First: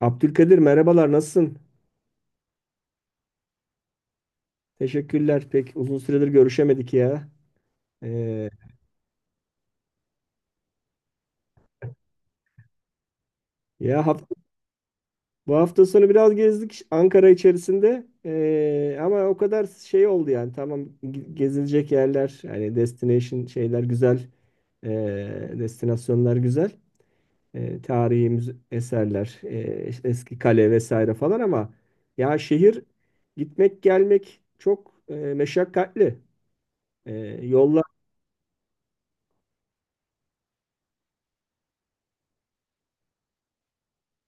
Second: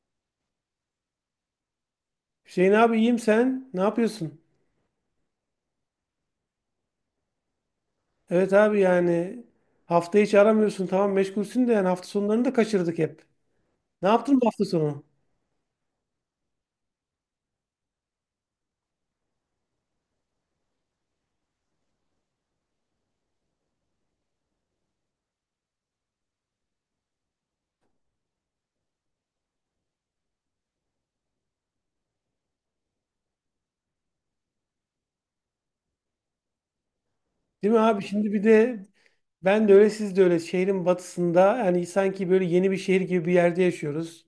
Abdülkadir merhabalar nasılsın? Hüseyin abi iyiyim sen. Ne yapıyorsun? Teşekkürler. Pek uzun süredir görüşemedik ya. Ee, Evet abi yani hafta hiç aramıyorsun. Tamam meşgulsün de yani hafta sonlarını da kaçırdık hep. ya Ne hafta, yaptın bu hafta sonu? bu hafta sonu biraz gezdik Ankara içerisinde. Ama o kadar şey oldu yani. Tamam gezilecek yerler, yani destination şeyler güzel. Destinasyonlar güzel. Tarihi eserler, işte eski kale vesaire falan ama ya şehir gitmek gelmek çok meşakkatli. Ee, Değil mi yollar. abi? Şimdi bir de ben de öyle siz de öyle şehrin batısında yani sanki böyle yeni bir şehir gibi bir yerde yaşıyoruz.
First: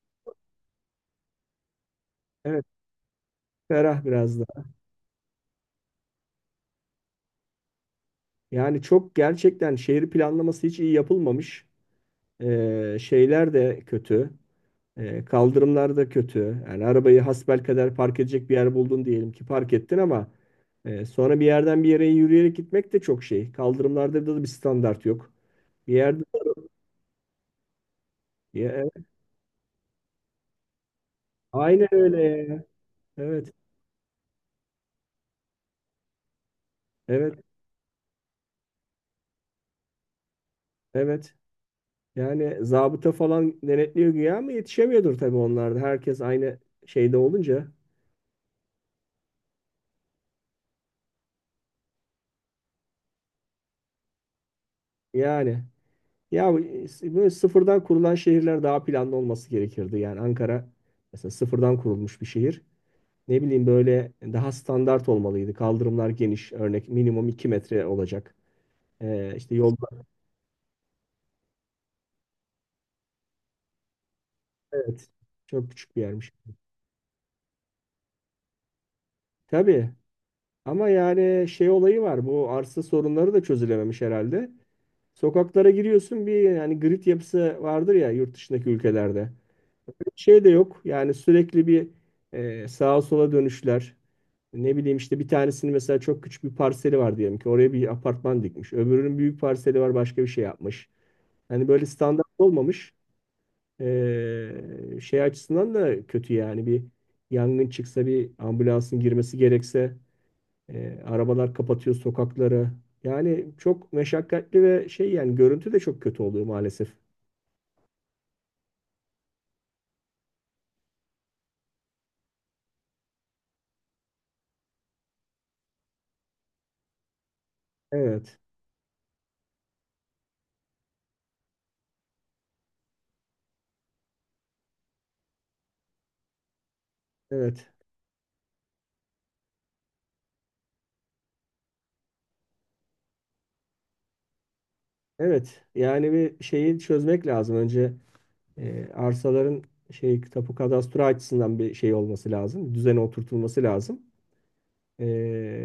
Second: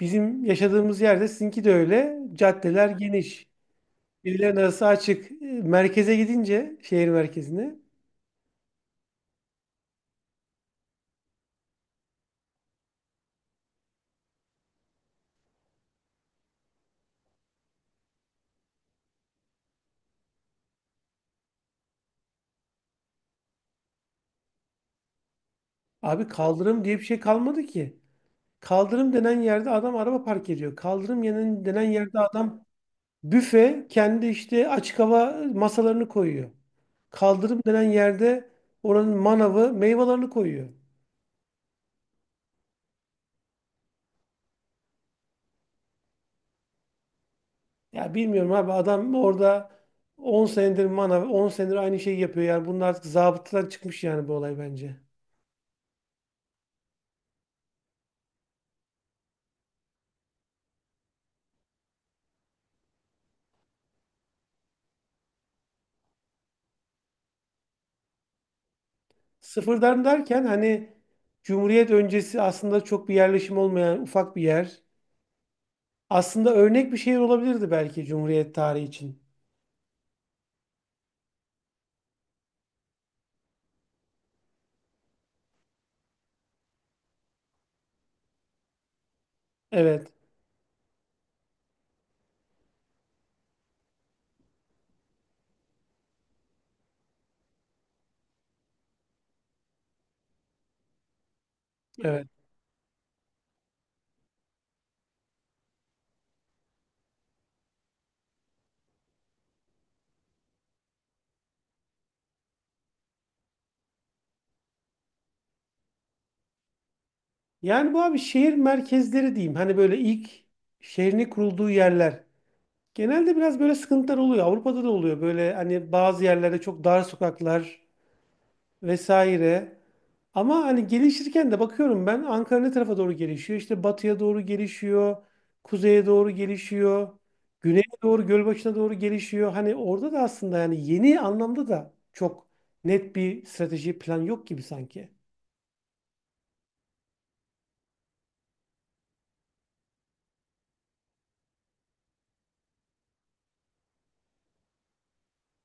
Bizim yaşadığımız yerde sizinki de öyle. Evet, Caddeler geniş. ferah biraz da. Birilerin arası açık. Merkeze gidince şehir merkezine, Yani çok gerçekten şehir planlaması hiç iyi yapılmamış. Şeyler de kötü. Kaldırımlar da kötü. Yani arabayı hasbelkader park edecek bir yer buldun diyelim ki park ettin ama sonra bir yerden bir yere yürüyerek gitmek de çok şey. Kaldırımlarda da bir standart yok. Bir yerde. abi, kaldırım diye bir şey kalmadı ki. Ya, evet, Kaldırım denen yerde adam araba park ediyor. Kaldırım denen aynen yerde öyle ya. adam, Evet, büfe kendi işte açık hava masalarını koyuyor. evet, Kaldırım denen yerde oranın manavı meyvelerini koyuyor. evet. Yani zabıta falan denetliyor güya ama yetişemiyordur tabii onlarda. Herkes aynı şeyde olunca Ya bilmiyorum abi, adam orada 10 senedir manav, 10 senedir aynı şeyi yapıyor. Yani bunun artık zabıtadan çıkmış yani, bu olay bence. yani. Ya böyle sıfırdan kurulan şehirler daha planlı olması gerekirdi. Yani Ankara mesela sıfırdan kurulmuş bir şehir. Ne bileyim böyle daha standart olmalıydı. Kaldırımlar geniş, örnek minimum 2 metre olacak. İşte yolda. Sıfırdan derken hani Cumhuriyet öncesi aslında çok bir yerleşim olmayan ufak bir yer. Evet, çok küçük bir yermiş. Aslında örnek bir şehir olabilirdi belki Cumhuriyet tarihi için. Tabii ama yani şey olayı var. Bu arsa sorunları da çözülememiş herhalde. Sokaklara giriyorsun bir yani grid yapısı vardır ya yurt dışındaki ülkelerde. Evet, Şey de yok. Yani sürekli bir sağa sola dönüşler. Ne bileyim işte bir tanesinin mesela çok küçük bir parseli var diyelim ki oraya bir apartman dikmiş. Öbürünün büyük parseli var başka bir şey yapmış. Hani böyle standart evet. olmamış. Şey açısından da kötü yani bir yangın çıksa bir ambulansın girmesi gerekse arabalar kapatıyor sokakları. Yani çok meşakkatli ve şey yani görüntü de çok kötü oluyor maalesef. Yani bu abi şehir merkezleri diyeyim. Hani böyle ilk şehrini kurulduğu yerler. Genelde biraz böyle sıkıntılar oluyor. Avrupa'da da oluyor. Böyle hani bazı yerlerde çok dar sokaklar Evet, vesaire. Ama hani gelişirken de bakıyorum, ben Ankara ne tarafa doğru gelişiyor? İşte batıya doğru gelişiyor. Kuzeye doğru gelişiyor. evet. Güneye doğru, Gölbaşı'na doğru gelişiyor. Hani orada da aslında yani yeni anlamda da çok net bir strateji plan yok gibi sanki. Evet, yani bir şeyi çözmek lazım. Önce arsaların şey tapu kadastro açısından bir şey olması lazım. Düzene oturtulması lazım. E,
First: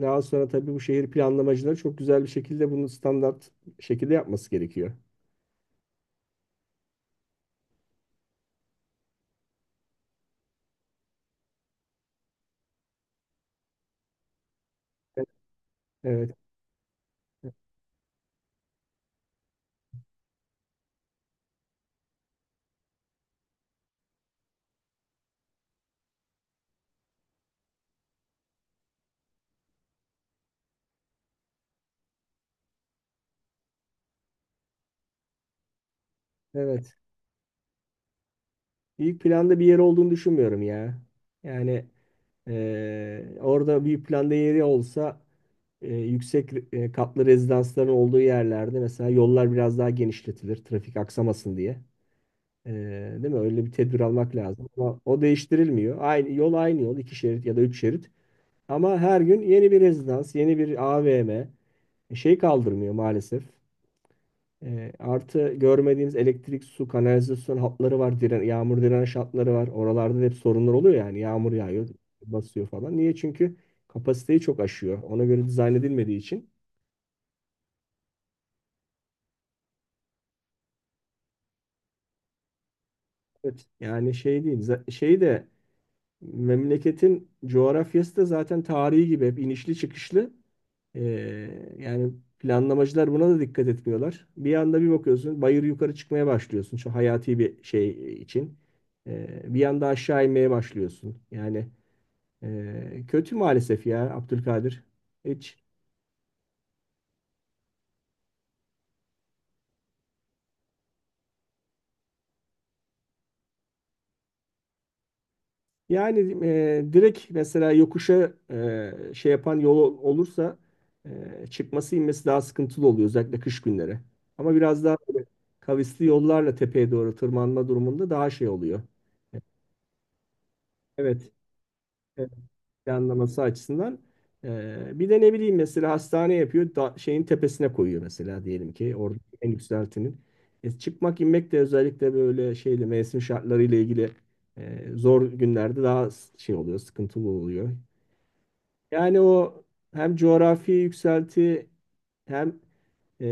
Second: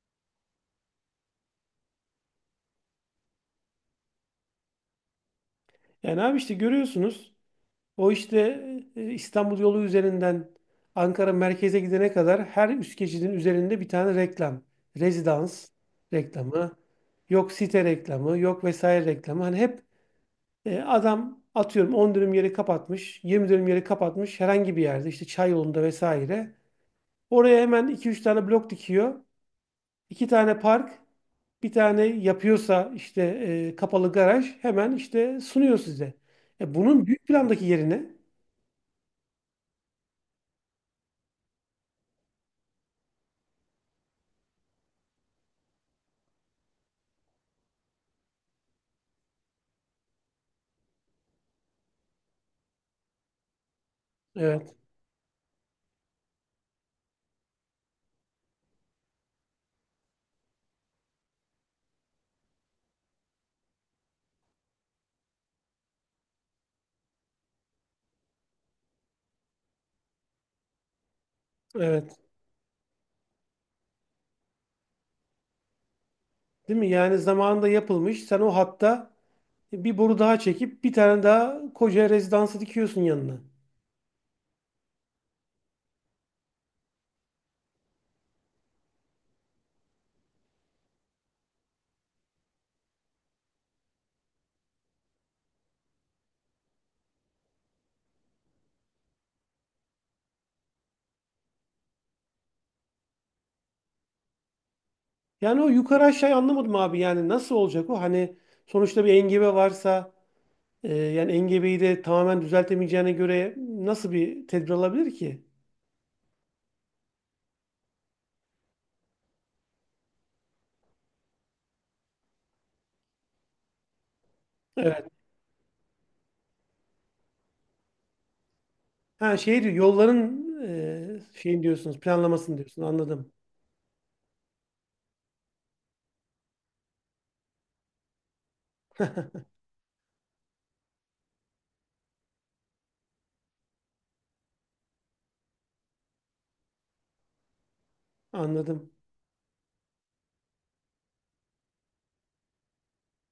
daha sonra tabii bu şehir planlamacıları çok güzel bir şekilde bunu standart şekilde yapması gerekiyor. Yani abi işte görüyorsunuz. O işte İstanbul yolu üzerinden Ankara merkeze gidene kadar her üst geçidin üzerinde bir tane reklam. Rezidans Evet, reklamı, yok site reklamı, yok vesaire reklamı. Hani hep adam atıyorum 10 dönüm yeri kapatmış, 20 dönüm yeri kapatmış herhangi bir yerde işte çay yolunda vesaire. Oraya hemen iki üç tane blok dikiyor. İki tane park, bir tane yapıyorsa işte kapalı garaj hemen işte sunuyor size. Evet. Bunun büyük plandaki yerine. İlk planda bir yer olduğunu düşünmüyorum ya. Yani. Orada bir planda yeri olsa yüksek katlı rezidansların olduğu yerlerde mesela yollar biraz daha genişletilir trafik aksamasın diye. Ee, değil mi? Öyle bir tedbir almak lazım. Evet, Ama o değiştirilmiyor. Aynı yol aynı yol, iki şerit ya da üç şerit. Ama her gün yeni bir rezidans, yeni bir AVM şey kaldırmıyor maalesef. Artı görmediğimiz elektrik, su, kanalizasyon hatları var. Yağmur direnç hatları var. Oralarda da hep sorunlar oluyor yani. Yağmur yağıyor, evet. basıyor falan. Niye? Çünkü kapasiteyi çok aşıyor. Ona göre dizayn edilmediği için. Değil mi? Yani zamanında yapılmış. Sen o hatta bir boru daha çekip bir tane daha koca rezidansı dikiyorsun yanına. Evet. Yani şey değil. Şey de. Memleketin coğrafyası da zaten tarihi gibi hep inişli çıkışlı. Ee, yani planlamacılar buna da dikkat etmiyorlar. Bir anda bir bakıyorsun bayır yukarı çıkmaya başlıyorsun şu hayati bir şey için. Bir anda aşağı inmeye başlıyorsun. Yani kötü maalesef ya Abdülkadir. Hiç Yani o yukarı aşağı anlamadım abi. Yani nasıl olacak o? Hani sonuçta bir engebe varsa yani engebeyi de tamamen düzeltemeyeceğine göre nasıl bir tedbir alabilir ki? Yani direkt mesela yokuşa şey yapan yol olursa çıkması inmesi daha sıkıntılı oluyor özellikle kış günleri. Ama biraz daha Evet. böyle kavisli yollarla tepeye doğru tırmanma durumunda daha şey oluyor. Ha, şey diyor yolların, Evet. Şeyin diyorsunuz, Evet. planlamasını diyorsun. Anladım. Planlaması açısından. Bir de ne bileyim mesela hastane yapıyor da şeyin tepesine koyuyor mesela diyelim ki orada en yükseltinin. Çıkmak inmek de özellikle böyle şeyle mevsim şartlarıyla ilgili zor günlerde daha şey oluyor sıkıntılı oluyor. Anladım. Yani o hem coğrafi yükselti hem e,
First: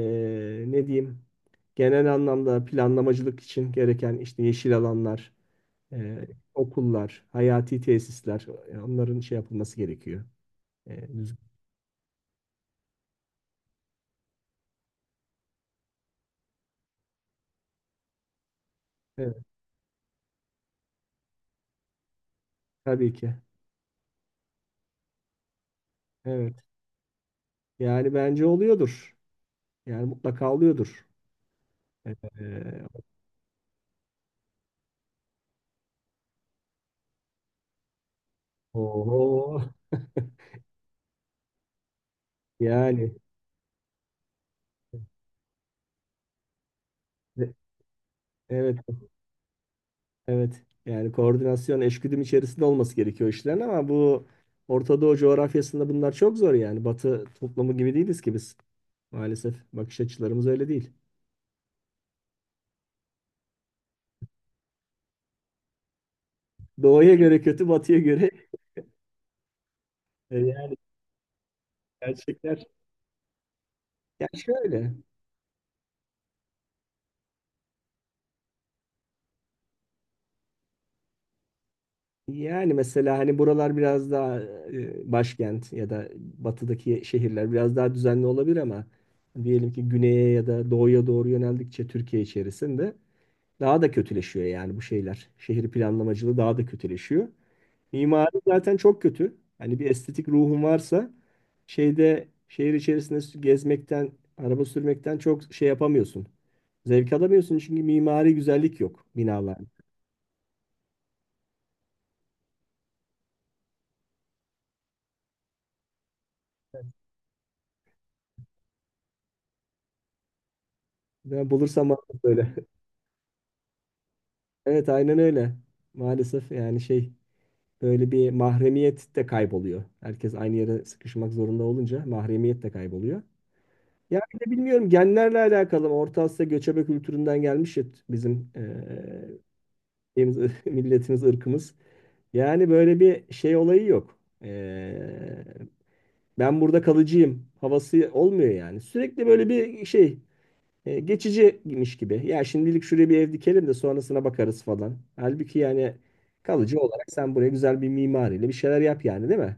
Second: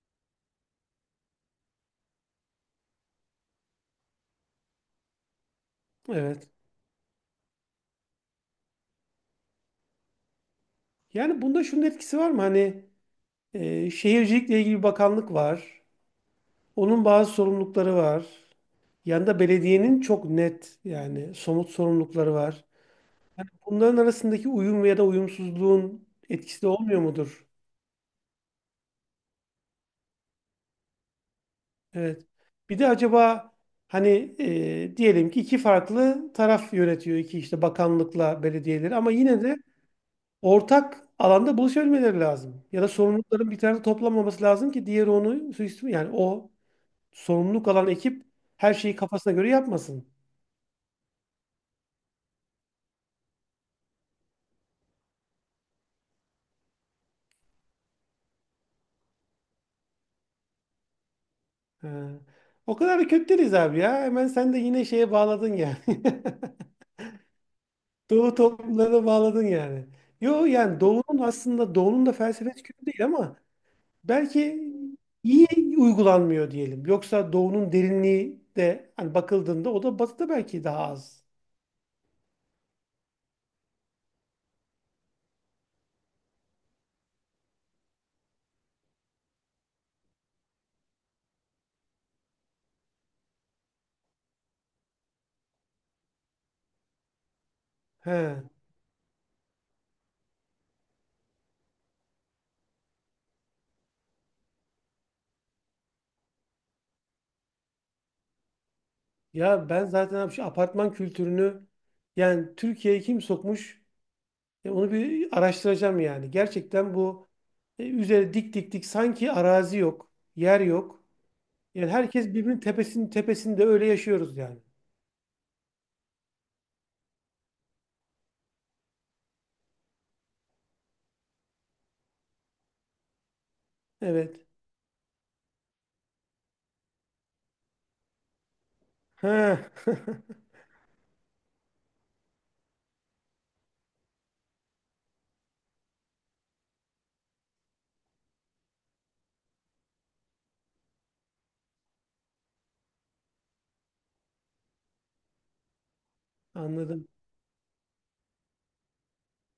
ne diyeyim genel anlamda planlamacılık için gereken işte yeşil alanlar, e, Evet. okullar, hayati tesisler, onların şey yapılması gerekiyor. Düzgün. Yani bunda şunun etkisi var mı? Hani şehircilikle ilgili bir bakanlık var. Onun bazı sorumlulukları var. Evet, Yanında belediyenin çok net yani somut sorumlulukları var. tabii ki. Bunların arasındaki uyum ya da uyumsuzluğun Evet. etkisi de olmuyor mudur? Yani bence oluyordur. Yani mutlaka oluyordur. Evet. Bir de E, acaba hani diyelim ki iki farklı taraf yönetiyor, iki işte bakanlıkla belediyeleri, ama yine de oho. ortak alanda buluşabilmeleri lazım. Ya da Yani, sorumlulukların bir tarafta toplanmaması lazım ki diğeri onu suistimal, yani o e, sorumluluk alan ekip her evet şeyi kafasına göre yapmasın. evet. Yani koordinasyon, eşgüdüm içerisinde olması gerekiyor işlerin ama bu Orta Doğu coğrafyasında bunlar çok zor yani. Batı toplumu gibi değiliz ki biz. Maalesef bakış açılarımız öyle değil. Ha. O kadar da kötü değiliz abi ya. Hemen sen de yine şeye bağladın yani. Doğuya göre kötü, batıya göre Doğu toplumlarına bağladın yani. e, Yo yani yani Doğu'nun, aslında Doğu'nun da felsefesi gerçekler. kötü değil ama Ya belki şöyle iyi uygulanmıyor diyelim. Yoksa Doğu'nun derinliği de hani bakıldığında o da Batı'da belki daha az. yani mesela hani buralar biraz daha başkent ya da batıdaki şehirler biraz daha düzenli olabilir ama diyelim ki güneye ya da doğuya doğru yöneldikçe Türkiye içerisinde daha da kötüleşiyor yani bu şeyler. Şehir planlamacılığı daha da kötüleşiyor. He. Mimari zaten çok kötü. Hani bir estetik ruhun varsa şeyde şehir içerisinde gezmekten, araba sürmekten çok şey yapamıyorsun. Zevk alamıyorsun çünkü mimari güzellik yok binalar. Ya ben zaten abi şu apartman kültürünü, yani Türkiye'ye kim sokmuş? Onu bir araştıracağım yani. Gerçekten bu üzeri dik dik dik sanki arazi yok, yer yok. Ben bulursam Yani bana herkes söyle. birbirinin tepesinin tepesinde öyle yaşıyoruz yani. Evet, aynen öyle. Maalesef yani şey, böyle bir mahremiyet de kayboluyor. Herkes aynı yere sıkışmak zorunda olunca mahremiyet de kayboluyor. Ya bir Evet. de bilmiyorum, genlerle alakalı mı? Orta Asya göçebe kültüründen gelmiş ya bizim Ha. şeyimiz, milletimiz, ırkımız. Yani böyle bir şey olayı yok. Ben burada kalıcıyım havası olmuyor yani. Sürekli böyle bir şey geçiciymiş gibi. Ya şimdilik şuraya bir ev dikelim de sonrasına bakarız falan. Halbuki yani kalıcı olarak Anladım. sen buraya güzel bir mimariyle bir şeyler yap yani, değil mi?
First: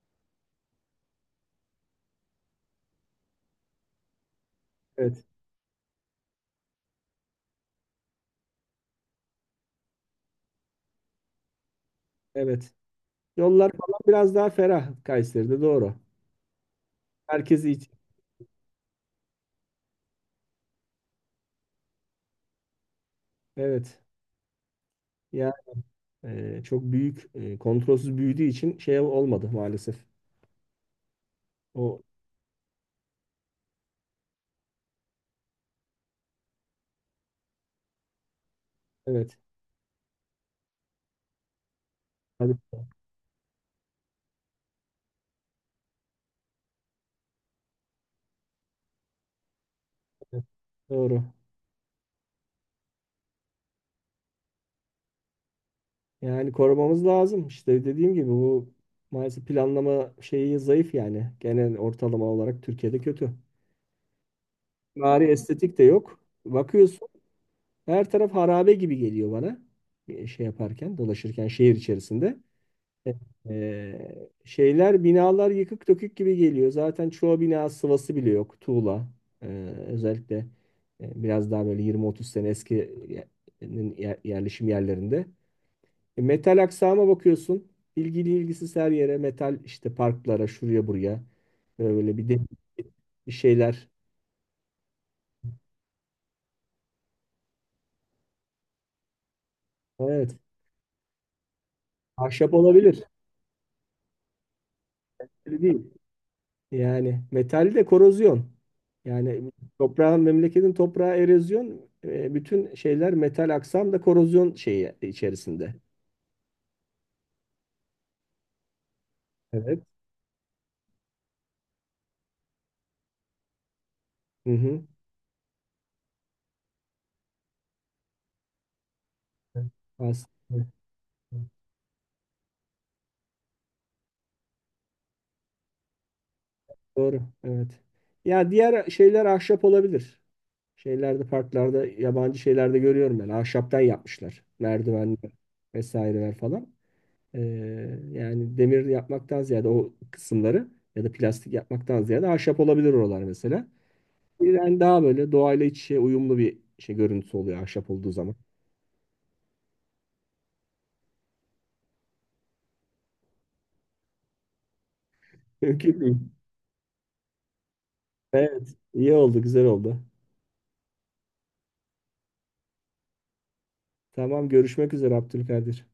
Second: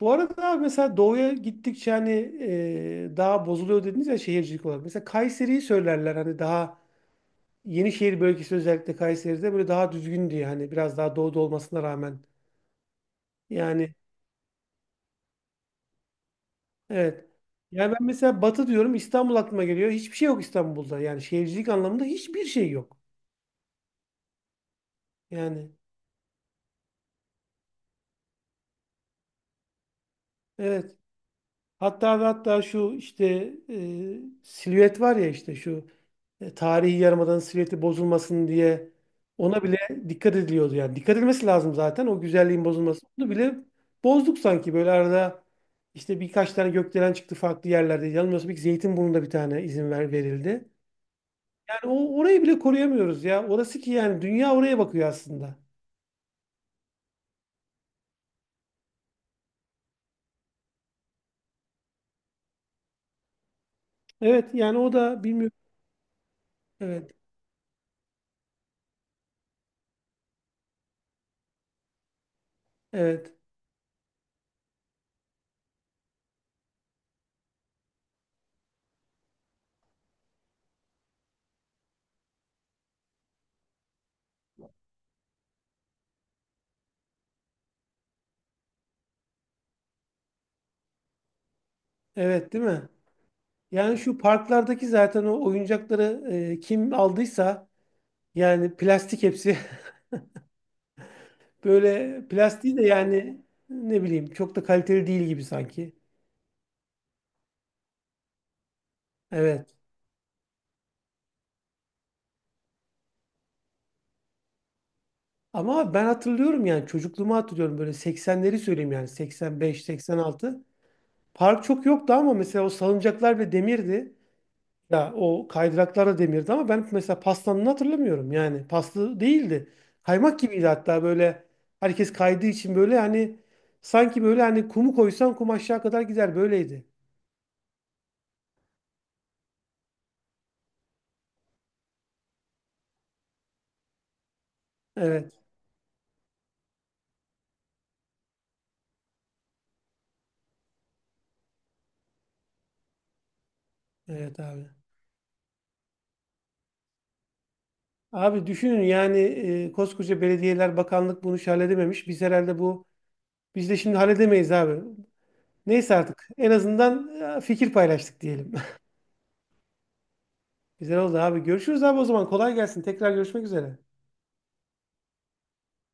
Bu arada abi mesela doğuya gittikçe hani daha bozuluyor dediniz ya şehircilik olarak. Mesela Evet. Kayseri'yi söylerler hani daha Yenişehir bölgesi özellikle Kayseri'de böyle daha düzgün diye, hani biraz daha doğuda olmasına rağmen. Evet. Yollar Yani falan biraz daha ferah Kayseri'de, doğru. evet. Herkesi Yani için. ben mesela Batı diyorum, İstanbul aklıma geliyor. Hiçbir şey yok İstanbul'da. Yani şehircilik anlamında hiçbir şey yok. Evet. Ya Yani çok büyük, kontrolsüz büyüdüğü için şey olmadı maalesef. evet. O Hatta ve hatta şu işte silüet var ya, işte şu tarihi yarımadanın silüeti bozulmasın diye evet. ona bile dikkat ediliyordu yani. Dikkat edilmesi lazım zaten, o Hadi. güzelliğin bozulması. Onu bile bozduk sanki, böyle arada işte birkaç tane gökdelen çıktı farklı yerlerde. Yanılmıyorsam bir Zeytinburnu'nda bir tane izin Evet, verildi. doğru. Yani o orayı bile koruyamıyoruz ya. Orası ki yani dünya oraya bakıyor aslında. Yani korumamız lazım. İşte dediğim gibi bu maalesef planlama şeyi zayıf yani. Genel ortalama olarak Türkiye'de kötü. Evet yani o Bari da bilmiyorum. estetik de yok. Bakıyorsun, Evet. her taraf harabe gibi geliyor bana. Şey yaparken, dolaşırken şehir içerisinde. E, Evet. şeyler, binalar yıkık dökük gibi geliyor. Zaten çoğu bina sıvası bile yok. Tuğla. E, özellikle biraz daha böyle 20-30 sene eski ye- yerleşim yerlerinde. Metal aksama bakıyorsun. İlgili ilgisiz her yere metal, işte parklara, şuraya buraya. Böyle bir de Evet, değil mi? bir şeyler. Yani şu parklardaki zaten o oyuncakları, kim aldıysa yani, plastik hepsi. Evet. Böyle Ahşap plastiği de olabilir. yani ne bileyim çok da kaliteli değil gibi Öyle değil. sanki. Yani metal de korozyon. Yani Evet. toprağın, memleketin toprağı erozyon, bütün şeyler, metal aksam da korozyon şeyi içerisinde. Ama ben hatırlıyorum, yani çocukluğumu hatırlıyorum, böyle 80'leri söyleyeyim yani, Evet. 85, 86. Park çok yoktu ama mesela o salıncaklar bile demirdi. Hı hı. Ya o kaydıraklar da demirdi ama ben mesela pastanını hatırlamıyorum. Yani paslı Evet. değildi. Kaymak Evet. gibiydi hatta, böyle herkes kaydığı için, böyle hani sanki böyle hani kumu koysan kum aşağı kadar gider böyleydi. Doğru. Evet. Ya diğer şeyler ahşap olabilir. Şeylerde, parklarda, yabancı şeylerde görüyorum ben. Ahşaptan yapmışlar. Merdivenler Evet. vesaireler falan. Ee, yani demir yapmaktan ziyade o kısımları ya da plastik yapmaktan ziyade ahşap olabilir oralar mesela. Evet abi. Yani daha böyle doğayla iç içe uyumlu bir şey, görüntüsü oluyor ahşap olduğu zaman. Abi düşünün yani, koskoca belediyeler, bakanlık bunu hiç halledememiş. Biz herhalde bu, biz de şimdi halledemeyiz abi. Neyse Mümkün değil. artık en azından fikir paylaştık diyelim. Evet. İyi oldu, güzel oldu. Güzel oldu abi. Görüşürüz abi o zaman. Kolay gelsin. Tekrar görüşmek üzere. Tamam, görüşmek üzere Abdülkadir.